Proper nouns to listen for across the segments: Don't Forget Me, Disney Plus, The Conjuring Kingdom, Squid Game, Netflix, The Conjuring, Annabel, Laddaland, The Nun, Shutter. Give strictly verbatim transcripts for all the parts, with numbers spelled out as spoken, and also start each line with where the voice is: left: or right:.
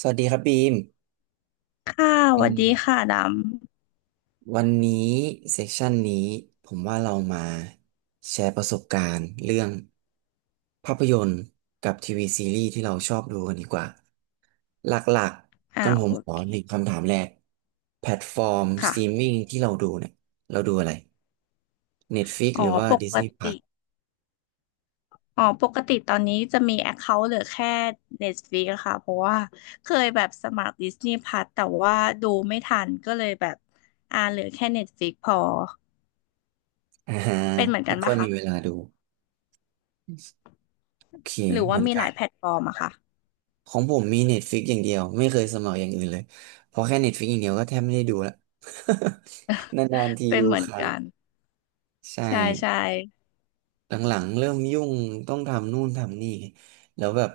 right: สวัสดีครับบีม
left: ค่ะส
right: อื
left: วัส
right: ม
left: ดีค่ะด
right: วันนี้เซสชันนี้ผมว่าเรามาแชร์ประสบการณ์เรื่องภาพยนตร์กับทีวีซีรีส์ที่เราชอบดูกันดีกว่า หลัก
left: ำ
right: ๆกั
left: อ่า
right: นผม
left: โอ
right: ขอ
left: เค
right: หนึ่งคำถามแรกแพลตฟอร์มสตรีม
left: ค่ะ
right: มิ่งที่เราดูเนี่ยเราดูอะไร Netflix
left: อ๋อ
right: หรือว่า
left: ปก
right: Disney
left: ติ
right: Plus
left: อ๋อปกติตอนนี้จะมี Account เคาท์เหลือแค่ Netflix อะค่ะ เพราะว่าเคยแบบสมัคร Disney p l ั s แต่ว่าดูไม่ทันก็เลยแบบอ่าเหลือแค่ Netflix พอ
right: อ่าฮะ
left: เป็นเหมือนกั
right: ไม่
left: น
right: ค่อ
left: ปะ
right: ยมี
left: คะ
right: เวลาดูโอเค
left: หรือ
right: เห
left: ว่า
right: มือน
left: มีห
right: กั
left: ลา
right: น
left: ยแพลตฟอร์มอะค่ะ
right: ของผมมี Netflix อย่างเดียวไม่เคยสมัครอย่างอื่นเลยเพราะแค่ Netflix อย่างเดียวก็แทบไม่ได้ดูละ นานๆที
left: เป็น
right: ดู
left: เหมือ
right: ค
left: น
right: รั้ง
left: กัน
right: ใช่
left: ใช่ใช่
right: หลังๆเริ่มยุ่งต้องทำนู่นทำนี่แล้วแบบ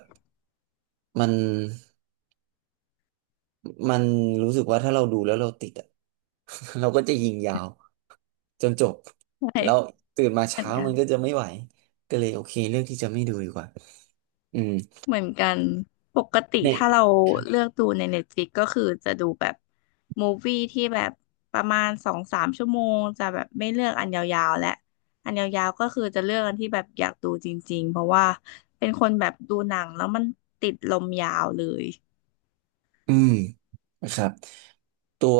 right: มันมันรู้สึกว่าถ้าเราดูแล้วเราติดอะ เราก็จะยิงยาวจนจบ
left: ใช
right: แล้ว
left: ่
right: ตื่นมา
left: เหมือน
right: เช้า
left: กั
right: มั
left: น
right: นก็จะไม่ไหวก็เลยโอเคเลือกที่จะไม่ดูดีกว่าอืม
left: เหมือนกันปกติ
right: เนี่ย
left: ถ้าเราเลือกดูใน Netflix ก็คือจะดูแบบมูฟวี่ที่แบบประมาณสองสามชั่วโมงจะแบบไม่เลือกอันยาวๆและอันยาวๆก็คือจะเลือกอันที่แบบอยากดูจริงๆเพราะว่าเป็นคนแบบดูหนังแล้วมันติดลมยาวเลย
right: อืมนะครับตัว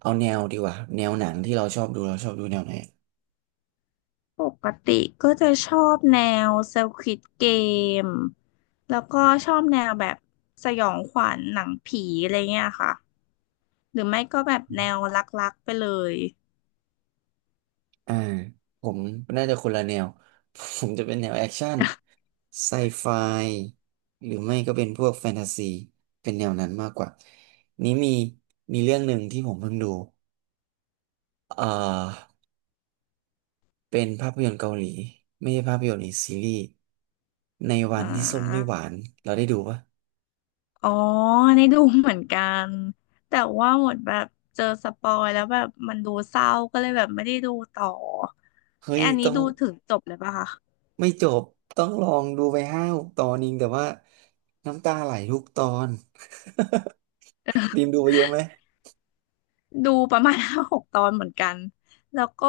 right: เอาแนวดีกว่าแนวหนังที่เราชอบดูเราชอบดูแนวไหน
left: ปกติก็จะชอบแนว Squid Game แล้วก็ชอบแนวแบบสยองขวัญหนังผีอะไรเงี้ยค่ะหรือไม่ก็แบบแนวรักๆไปเลย
right: อ่าผมน่าจะคนละแนว ผมจะเป็นแนวแอคชั่นไซไฟหรือไม่ก็เป็นพวกแฟนตาซีเป็นแนวนั้นมากกว่านี้มีมีเรื่องหนึ่งที่ผมเพิ่งดูเอ่อเป็นภาพยนตร์เกาหลีไม่ใช่ภาพยนตร์หรือซีรีส์ในวั
left: อ่า
right: นที่ส้มไม่หวานเราได้ดูปะ
left: อ๋อในดูเหมือนกันแต่ว่าหมดแบบเจอสปอยแล้วแบบมันดูเศร้าก็เลยแบบไม่ได้ดูต่อ
right: เฮ้
left: เนี่
right: ย
left: ยอันนี้
right: ต้อง
left: ดูถึงจบเลยปะคะ
right: ไม่จบต้องลองดูไปห้าหกตอนเองแต่ว่าน้ำตาไหลทุกตอน บีมดูไปเยอะไหม
left: ดูประมาณ ห้าหกตอนเหมือนกันแล้วก็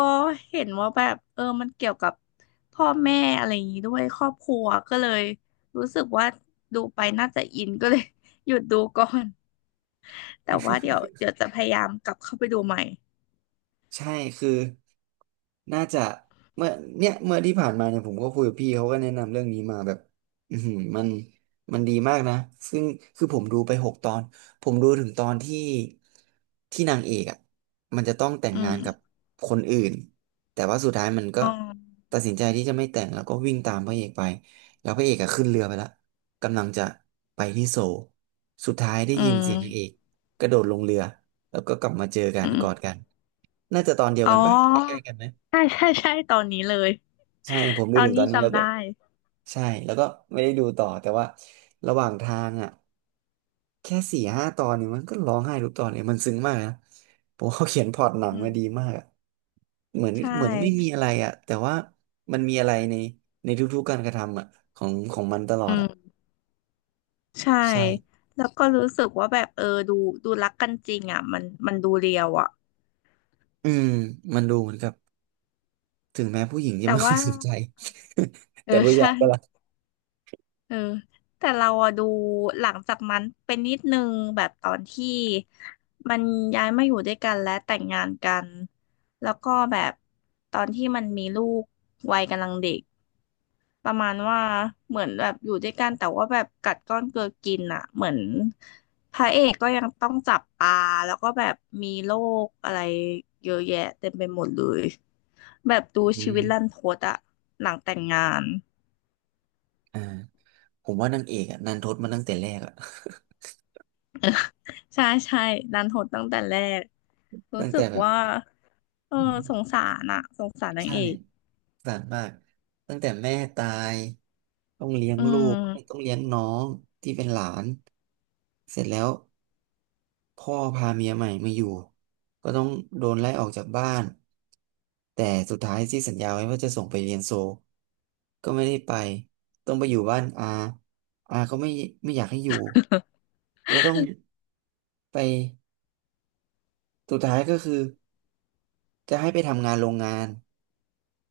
left: เห็นว่าแบบเออมันเกี่ยวกับพ่อแม่อะไรอย่างนี้ด้วยครอบครัวก็เลยรู้สึกว่าดูไปน่าจะอินก็เลย หยุดดูก่อน แต่ว่าเดี๋ยวเดี๋ยวจะพยายามกลับเข้าไปดูใหม่
right: ใช่คือน่าจะเมื่อเนี่ยเมื่อที่ผ่านมาเนี่ยผมก็คุยกับพี่เขาก็แนะนำเรื่องนี้มาแบบอือหือมันมันดีมากนะซึ่งคือผมดูไปหกตอนผมดูถึงตอนที่ที่นางเอกอ่ะมันจะต้องแต่ง
left: อื
right: งานกับ
left: ม
right: คนอื่นแต่ว่าสุดท้ายมันก็
left: อ๋อ
right: ตัดสินใจที่จะไม่แต่งแล้วก็วิ่งตามพระเอกไปแล้วพระเอกอะขึ้นเรือไปแล้วกำลังจะไปที่โซลสุดท้ายได้
left: อื
right: ยินเสียงนางเอก
left: ม
right: กระโดดลงเรือ แล้วก็กลับมาเจอกัน
left: อืม
right: กอดกันน่าจะตอนเดียว
left: อ๋
right: กันปะใกล้
left: อ
right: ๆกันนะ
left: ใช่ใช่ใช่ตอนนี้เลย
right: ใช่ผมดู
left: ตอน
right: ถึงตอ
left: นี้
right: นนี้แล้ว
left: จำ
right: ก็
left: ได้
right: ใช่แล้วก็ไม่ได้ดูต่อแต่ว่าระหว่างทางอ่ะแค่สี่ห้าตอนเนี่ยมันก็ร้องไห้ทุกตอนเลยมันซึ้งมากนะผมว่าเขาเขียนพล็อตหนัง
left: อืม
right: มาดีมากอะเหมือน
left: ใช่
right: เหมือนไม่มีอะไรอ่ะแต่ว่ามันมีอะไรในในทุกๆการกระทำอ่ะของของมันตลอ
left: อื
right: ดอ่ะ
left: มใช่
right: ใช่
left: แล้วก็รู้สึกว่าแบบเออดูดูรักกันจริงอ่ะมันมันดูเรียวอ่ะ
right: อืมมันดูเหมือนกับถึงแม้ผู้หญิงจะ
left: แต่
right: ไม่ค่อ
left: ว่า
right: ยสนใจ
left: เออ
right: แต่ผู้ชา
left: ใช่
right: ยก็รัก
left: เออแต่เราอะดูหลังจากนั้นเป็นนิดนึงแบบตอนที่มันย้ายมาอยู่ด้วยกันและแต่งงานกันแล้วก็แบบตอนที่มันมีลูกวัยกำลังเด็ก ประมาณว่าเหมือนแบบอยู่ด้วยกันแต่ว่าแบบกัดก้อนเกลือกินอ่ะเหมือนพระเอกก็ยังต้องจับปลาแล้วก็แบบมีโรคอะไรเยอะแยะเต็มไปหมดเลยแบบดู
right: อื
left: ชีวิตรัน
right: ม
left: ทดอ่ะหลังแต่งงาน
right: อ่า ผมว่านางเอกอะนันทดมาตั้งแต่แรกอะ
left: ใช่ใช่รันทดตั้งแต่แรก รู้
right: ตั้ง
left: สึ
right: แต่
left: ก
right: แบบ
left: ว่าเออ
right: อืม
left: สงสารอ่ะสงสารนาง
right: ใช่
left: เอ
right: ส
left: ก
right: งสารมากตั้งแต่แม่ตายต้องเลี้ยง
left: อื
right: ลูกต้อ
left: ม
right: งเลี้ยงน้องที่เป็นหลานเสร็จแล้วพ่อพาเมียใหม่มาอยู่ก็ต้องโดนไล่ออกจากบ้านแต่สุดท้ายที่สัญญาไว้ว่าจะส่งไปเรียนโซลก็ไม่ได้ไปต้องไปอยู่บ้านอาอาก็ไม่ไม่อยากให้อยู่จะต้องไปสุดท้ายก็คือ จะให้ไปทำงานโรงงาน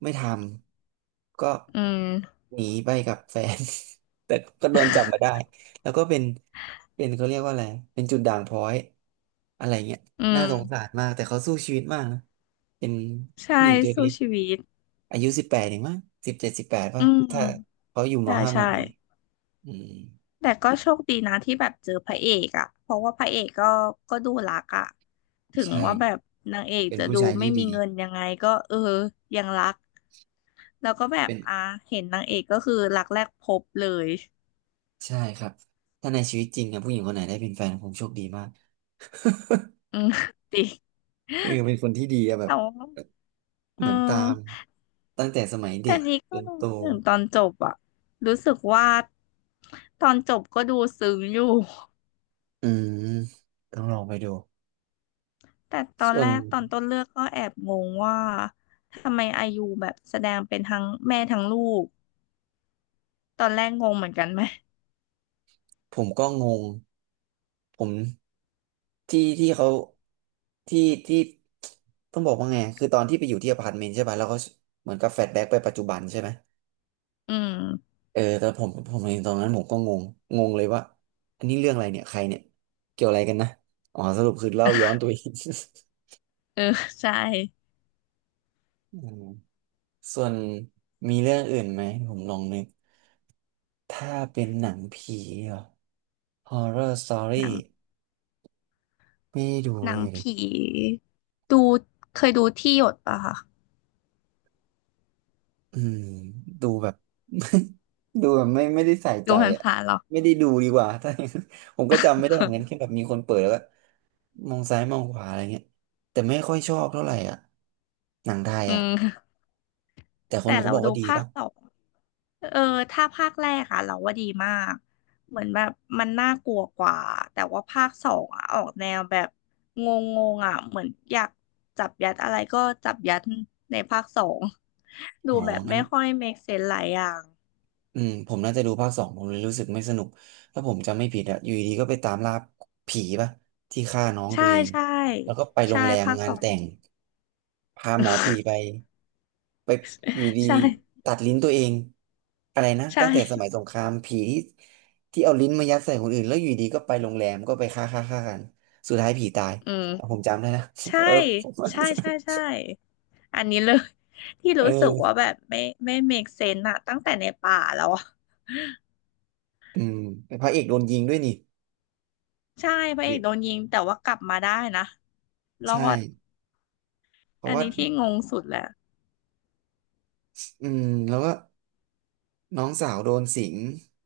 right: ไม่ทำก็
left: อืม
right: หนีไปกับแฟน แต่ก็โดนจับมาได้แล้วก็เป็นเป็นเขาเรียกว่าอะไรเป็นจุดด่างพร้อยอะไรเงี้ย
left: อื
right: น่าสงสา
left: ม
right: รมากแต่เขาสู้ชีวิตมากนะเป็น
left: ใช่
right: ผู้หญิงตัว
left: สู้
right: เล็ก
left: ชีวิต
right: ๆอายุสิบแปดเองมั้งสิบเจ็ดสิบแปด
left: อื
right: ป่ะ
left: ม
right: ถ้าเขาอยู่ม
left: ใช่
right: ห้ามห
left: ใช่
right: กเองอืม
left: แต่ก็โชคดีนะที่แบบเจอพระเอกอะเพราะว่าพระเอกก็ก็ดูรักอะถึง
right: ใช่
left: ว่าแบบนางเอก
right: เป็น
left: จะ
right: ผู้
left: ดู
right: ชาย
left: ไม่
right: ที่
left: มี
right: ดี
left: เงินยังไงก็เออยังรัก แล้วก็แบบ
right: เป็น
left: อ่ะเห็นนางเอกก็คือรักแรกพบเลย
right: ใช่ครับ ถ้าในชีวิตจริงอะผู้หญิงคนไหนได้เป็นแฟนผมโชคดีมาก
left: อื ม จริง
right: เออเป็นคนที่ดีอะแบบ
left: แต่ว่าเอ
right: เหมือนตาม
left: อ
right: ตั้งแต่สมัยเด็
left: แต่
right: ก
left: นี้
right: จ
left: ก็
right: นโต
left: รู้ถึงตอนจบอะรู้สึกว่าตอนจบก็ดูซึ้งอยู่
right: อืมต้องลองไปดู
left: แต่ตอน
right: ส่ว
left: แร
right: น
left: กตอนต้นเรื่องก็แอบงงว่าทำไมอายุแบบแสดงเป็นทั้งแม่ทั้งลูก ตอนแรกงงเหมือนกันไหม
right: ผมก็งงผมที่ที่เขาที่ที่ต้องบอกว่าไงคือตอนที่ไปอยู่ที่อพาร์ตเมนต์ใช่ป่ะแล้วเขาเหมือนกับแฟลชแบ็กไปปัจจุบันใช่ไหม
left: อืม
right: เออแต่ผมผมเห็นตอนนั้นผมก็งงงงเลยว่าอันนี้เรื่องอะไรเนี่ยใครเนี่ยเกี่ยวอะไรกันนะอ๋อสรุปคือเล่าย้อนตัวเอง
left: เออ ใช่
right: อืมส่วนมีเรื่องอื่นไหมผมลองนึกถ้าเป็นหนังผีเหรอ Horror Story
left: หนัง
right: ไม่ได้ดู
left: ห
right: เล
left: นัง
right: ยดิ
left: ผีดูเคยดูที่หยดป่ะคะ
right: อืมดูแบบ ดูแบบไม่ไม่ได้ใส่ใจ
left: ดูผ่าน
right: อ่ะ
left: ผ่านหรอ
right: ไม่ได้ดูดีกว่า ถ้าอย่างนั้นผมก็จำไม่ได้เหมือนกันแค่แบบ มีคนเปิดแล้วก็มองซ้ายมองขวาอะไรเงี้ยแต่ไม่ค่อยชอบเท่าไหร่อ่ะหนังไทย
left: อื
right: อ่ะ
left: ม
right: แต่ค
left: แต่
right: นเขา
left: เรา
right: บอก
left: ดู
right: ว่าดี
left: ภาค
right: ป่ะ
left: สอง เออ ถ้าภาคแรกอะเราว่าดีมากเหมือนแบบมันน่ากลัวกว่า แต่ว่าภาคสองอะออกแนวแบบงงๆอะเหมือนอยากจับยัดอะไรก็จับยัด ในภาคสอง ดู
right: อ๋อ
left: แบบ
right: งั้
left: ไม่
right: น
left: ค่อย make sense หลายอย่าง
right: อืมผมน่าจะดูภาคสองผมเลยรู้สึกไม่สนุกถ้าผมจำไม่ผิดอ่ะอยู่ดีๆก็ไปตามล่าผีป่ะที่ฆ่าน้องตั
left: ใช่
right: วเอง
left: ใช่
right: แล้วก็ไปโร
left: ใช่
right: งแรม
left: ภาค
right: งา
left: ส
right: น
left: อง
right: แต่ง พาหมอผีไป ไปอยู่ดี
left: ใช่
right: ตัดลิ้นตัวเองอะไรนะ
left: ใช่
right: ตั้งแต่สมัยสงครามผีที่ที่เอาลิ้นมายัดใส่คนอื่นแล้วอยู่ดีก็ไปโรงแรมก็ไปฆ่าฆ่าฆ่ากันสุดท้ายผีตาย
left: อืม
right: เอาผมจำได้นะ
left: ใช่
right: เออ ผมว่า
left: ใช่ใช่ใช่อันนี้เลย ที่
right: เอ
left: รู้สึก
right: อ
left: ว่าแบบไม่ไม่ make sense อะตั้งแต่ในป่าแล้วอะ
right: อืมพระเอกโดนยิงด้วยนี่
left: ใช่พระ
right: ห
left: เอ
right: รื
left: ก
right: อ
left: โดนยิงแต่ว่ากลับมาได้นะรอ
right: ใช่
left: ด
right: เพราะ
left: อัน
right: ว่า
left: นี้ที่งงสุดแหละ
right: อืมแล้วก็น้องสาวโดนสิง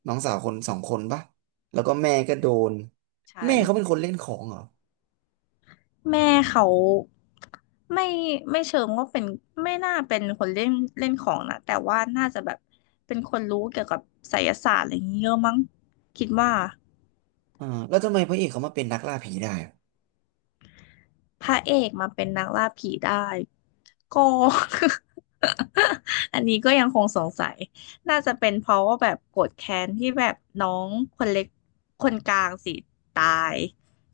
right: น้องสาวคนสองคนปะแล้วก็แม่ก็โดน
left: ใช่
right: แม่เขาเป็นคนเล่นของเหรอ
left: แม่เขาไม่ไม่เชิงว่าเป็นไม่น่าเป็นคนเล่นเล่นของนะแต่ว่าน่าจะแบบเป็นคนรู้เกี่ยวกับไสยศาสตร์อะไรอย่างเงี้ยเยอะมั้งคิดว่า
right: อ่าแล้วทำไมพระเอกเขามาเป็นนักล่าผีได้
left: พระเอกมาเป็นนักล่าผีได้ก็ อันนี้ก็ยังคงสงสัยน่าจะเป็นเพราะว่าแบบโกรธแค้นที่แบบน้องคนเล็กคนกลางสิตาย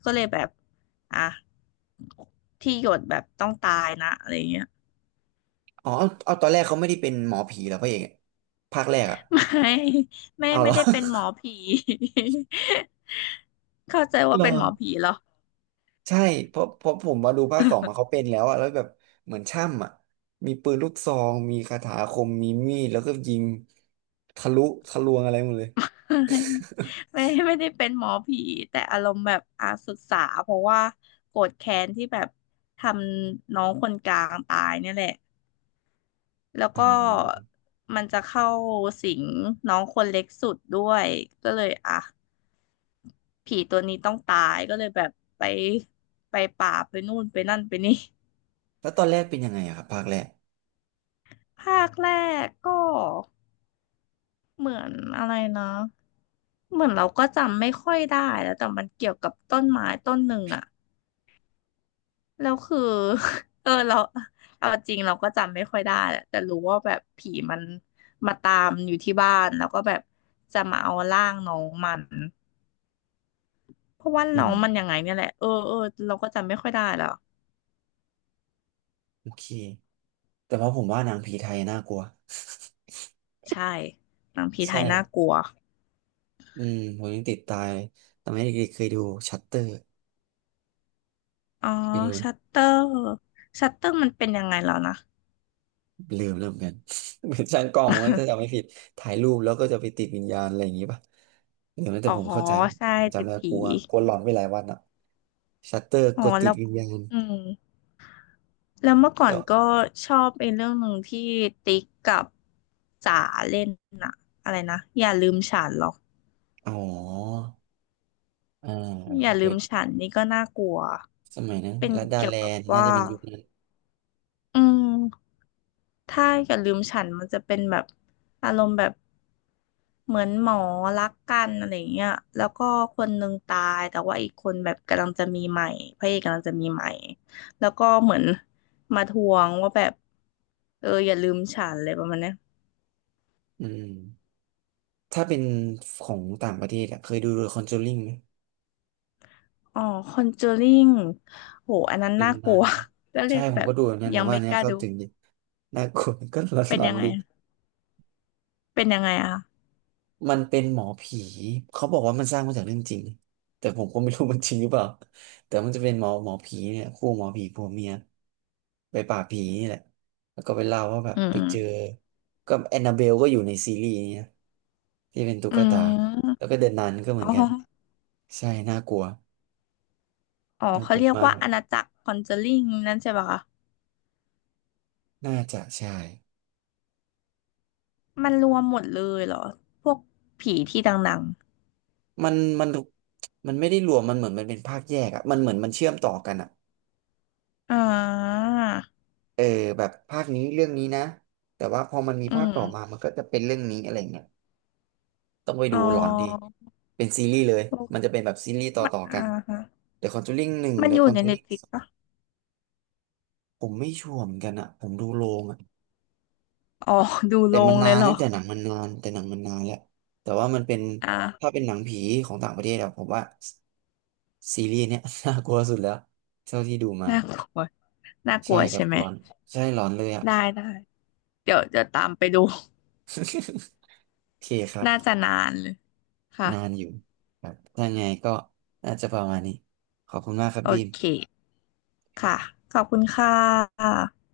left: ก็เลยแบบอ่ะที่หยดแบบต้องตายนะอะไรเงี้ย
right: อ๋อเอาเอาตอนแรกเขาไม่ได้เป็นหมอผีเหรอพระเอกอะภาคแรกอะ
left: ไม่ไม่
right: เอาเห
left: ไม่
right: รอ
left: ได้เป็นหมอผี เข้าใจ
right: เห
left: ว่า
right: รอ
left: เป็นหมอผีเหรอ
right: ใช่เพราะเพราะผมมาดูภาคสองมาเขาเป็นแล้วอะแล้วแบบเหมือนช่ำอะมีปืนลูกซองมีคาถาอาคมมีมีดแล้วก็ยิงทะลุทะลวงอะไรหมดเลย
left: ไม่ ไม่ไม่ได้เป็นหมอผีแต่อารมณ์แบบอาศึกษาเพราะว่าโกรธแค้นที่แบบทำน้องคนกลางตายเนี่ยแหละแล้ว
right: อื
left: ก็
right: ม
left: มันจะเข้าสิงน้องคนเล็กสุดด้วยก็เลยอ่ะผีตัวนี้ต้องตายก็เลยแบบไปไปป่าไปนู่นไปนั่นไปนี่
right: แล้วตอนแรกเป็นยังไงอะครับภาคแรก
left: ภาคแรกก็เหมือนอะไรนะเหมือนเราก็จำไม่ค่อยได้แล้วแต่มันเกี่ยวกับต้นไม้ต้นหนึ่งอะ แล้วคือ เออเรา เอาจริงเราก็จำไม่ค่อยได้แะแต่รู้ว่าแบบผีมันมาตามอยู่ที่บ้านแล้วก็แบบจะมาเอาร่างน้องมันเพราะว่า
right: อื
left: น้อ
right: ม
left: งมันยังไงเนี่ยแหละเออเออเราก็จำไม่ค่อยได้แล้ว
right: โอเคแต่ว่าผมว่าหนังผีไทยน่ากลัว
left: ใช่หนังผีไท
right: ใช่
left: ยน่ากลัว
right: อืมผมยังติดตายตอนนี้เด็กๆเคยดูชัตเตอร์
left: อ๋อ
right: เคยดู
left: ชัตเตอร์ชัตเตอร์มันเป็นยังไงแล้วนะ
right: ลืมเริืมอนกัน เหมือนช่างกล้องมันถ้าจำไม่ผิดถ่ายรูปแล้วก็จะไปติดวิญญาณอะไรอย่างงี้ป่ะหรือไ้่
left: อ๋
right: แต่
left: อ
right: ผมเข้าใจ
left: ใช่
right: ผม
left: ติ
right: จำ
left: ด
right: ได้
left: ผี
right: กลัวกลัวหลอนไปหลายวันอ่ะชัตเตอร์
left: อ๋
right: ก
left: อ
right: ดติ
left: แล้
right: ด
left: ว
right: วิญญาณ
left: อืม แล้วเมื่อก่อ
right: แต่
left: น
right: ว่า
left: ก็ชอบเป็นเรื่องหนึ่งที่ติ๊กกับจ๋าเล่นน่ะอะไรนะอย่าลืมฉันหรอก
right: อ๋ออ่า
left: อย่า
right: เค
left: ลื
right: ย
left: มฉันนี่ก็น่ากลัว
right: สมัยนั้น
left: เป็น
right: ลัดดา
left: เกี่ย
right: แล
left: วกับ
right: นด์น่า
left: ว่า
right: จะเป็นยุคนั้น
left: อืมถ้าอย่าลืมฉันมันจะเป็นแบบอารมณ์แบบเหมือนหมอรักกันอะไรเงี้ยแล้วก็คนหนึ่งตายแต่ว่าอีกคนแบบกำลังจะมีใหม่พระเอกกำลังจะมีใหม่แล้วก็เหมือนมาทวงว่าแบบเอออย่าลืมฉันเลยประมาณเนี้ย
right: อืมถ้าเป็นของต่างประเทศอะเคยดูเดอะคอนจูริงไหม
left: อ๋อคอนเจอริงโหอันนั้น
right: เดิ
left: น่า
right: น
left: ก
right: มั
left: ลั
right: น
left: ว ก็เล
right: ใช่
left: ย
right: ผ
left: แบ
right: ม
left: บ
right: ก็ดูแบบนั้นผ
left: ยัง
right: มว่า
left: ไม่
right: นเนี้
left: ก
right: ย
left: ล้า
right: เข้า
left: ดู
right: ถึงดีน่ากลัว ก็ห
left: เป็น
right: ลอ
left: ยั
right: น
left: ง
right: ๆ
left: ไง
right: ดี
left: เป็นยังไงอะคะ
right: มันเป็นหมอผี เขาบอกว่ามันสร้างมาจากเรื่องจริงแต่ผมก็ไม่รู้มันจริงหรือเปล่าแต่มันจะเป็นหมอหมอผีเนี่ยคู่หมอผีผัวเมียไปป่าบผีนี่แหละ แล้วก็ไปเล่าว่าแบบ
left: อื
right: ไป
left: ม
right: เจอ ก็แอนนาเบลก็อยู่ในซีรีส์นี้นะที่เป็นตุ๊
left: อื
right: กตา
left: ม
right: แล้วก็เดอะนันก็เหมือน
left: อ๋อ
right: กันใช่น่ากลัว
left: อ๋อ
right: น่าก
left: เขา
right: ลัว
left: เรียก
right: มาก
left: ว่าอาณาจักรคอนเจอริงนั่นใช่ปะคะ
right: น่าจะใช่
left: มันรวมหมดเลยเหรอพวกผีที่ดัง
right: มันมันมันไม่ได้รวมมันเหมือนมันเป็นภาคแยกอะมันเหมือนมันเชื่อมต่อกันอะ
left: ๆอ่า
right: เออแบบภาคนี้เรื่องนี้นะแต่ว่าพอมันมี
left: อื
right: ภาค
left: ม
right: ต่อมามันก็จะเป็นเรื่องนี้อะไรเงี้ยต้องไป
left: อ๋
right: ดู
left: อ
right: หลอนดีเป็นซีรีส์เลย
left: โอ
right: มันจะ
left: ้
right: เป็นแบบซีรีส์ต่อ
left: มัน
right: ต่อกัน
left: อ่าฮะ
right: The Conjuring หนึ่ง
left: มัน
right: The
left: อยู่ในเน็ต
right: Conjuring
left: ฟลิ
right: ส
left: ก
right: อง
left: ปะ
right: ผมไม่ชัวร์เหมือนกันอะผมดูโรงอะ
left: อ๋อดู
right: แต่
left: ล
right: มั
left: ง
right: น
left: เล
right: นา
left: ย
right: น
left: เหรอ
right: นะแต่หนังมันนานแต่หนังมันนานแล้วแต่ว่ามันเป็นถ้า
left: อ่า
right: เป็นหนังผีของต่างประเทศอะผมว่าซีรีส์เนี้ย น่ากลัวสุดแล้วเท่าที่ดูมา
left: น่ากลัวน่าก
right: ใช่
left: ลัว
right: ครั
left: ใช่
right: บ
left: ไหม
right: หลอนใช่หลอนเลยอะ
left: ได้ได้เดี๋ยวจะตามไปดู
right: โอเคครับ
left: น่าจะนานเลยค่ะ
right: นานอยู่ครับถ้าไงก็น่าจะประมาณนี้ ขอบคุณมากครับ
left: โอ
right: บีม
left: เคค่ะขอบคุณค่ะ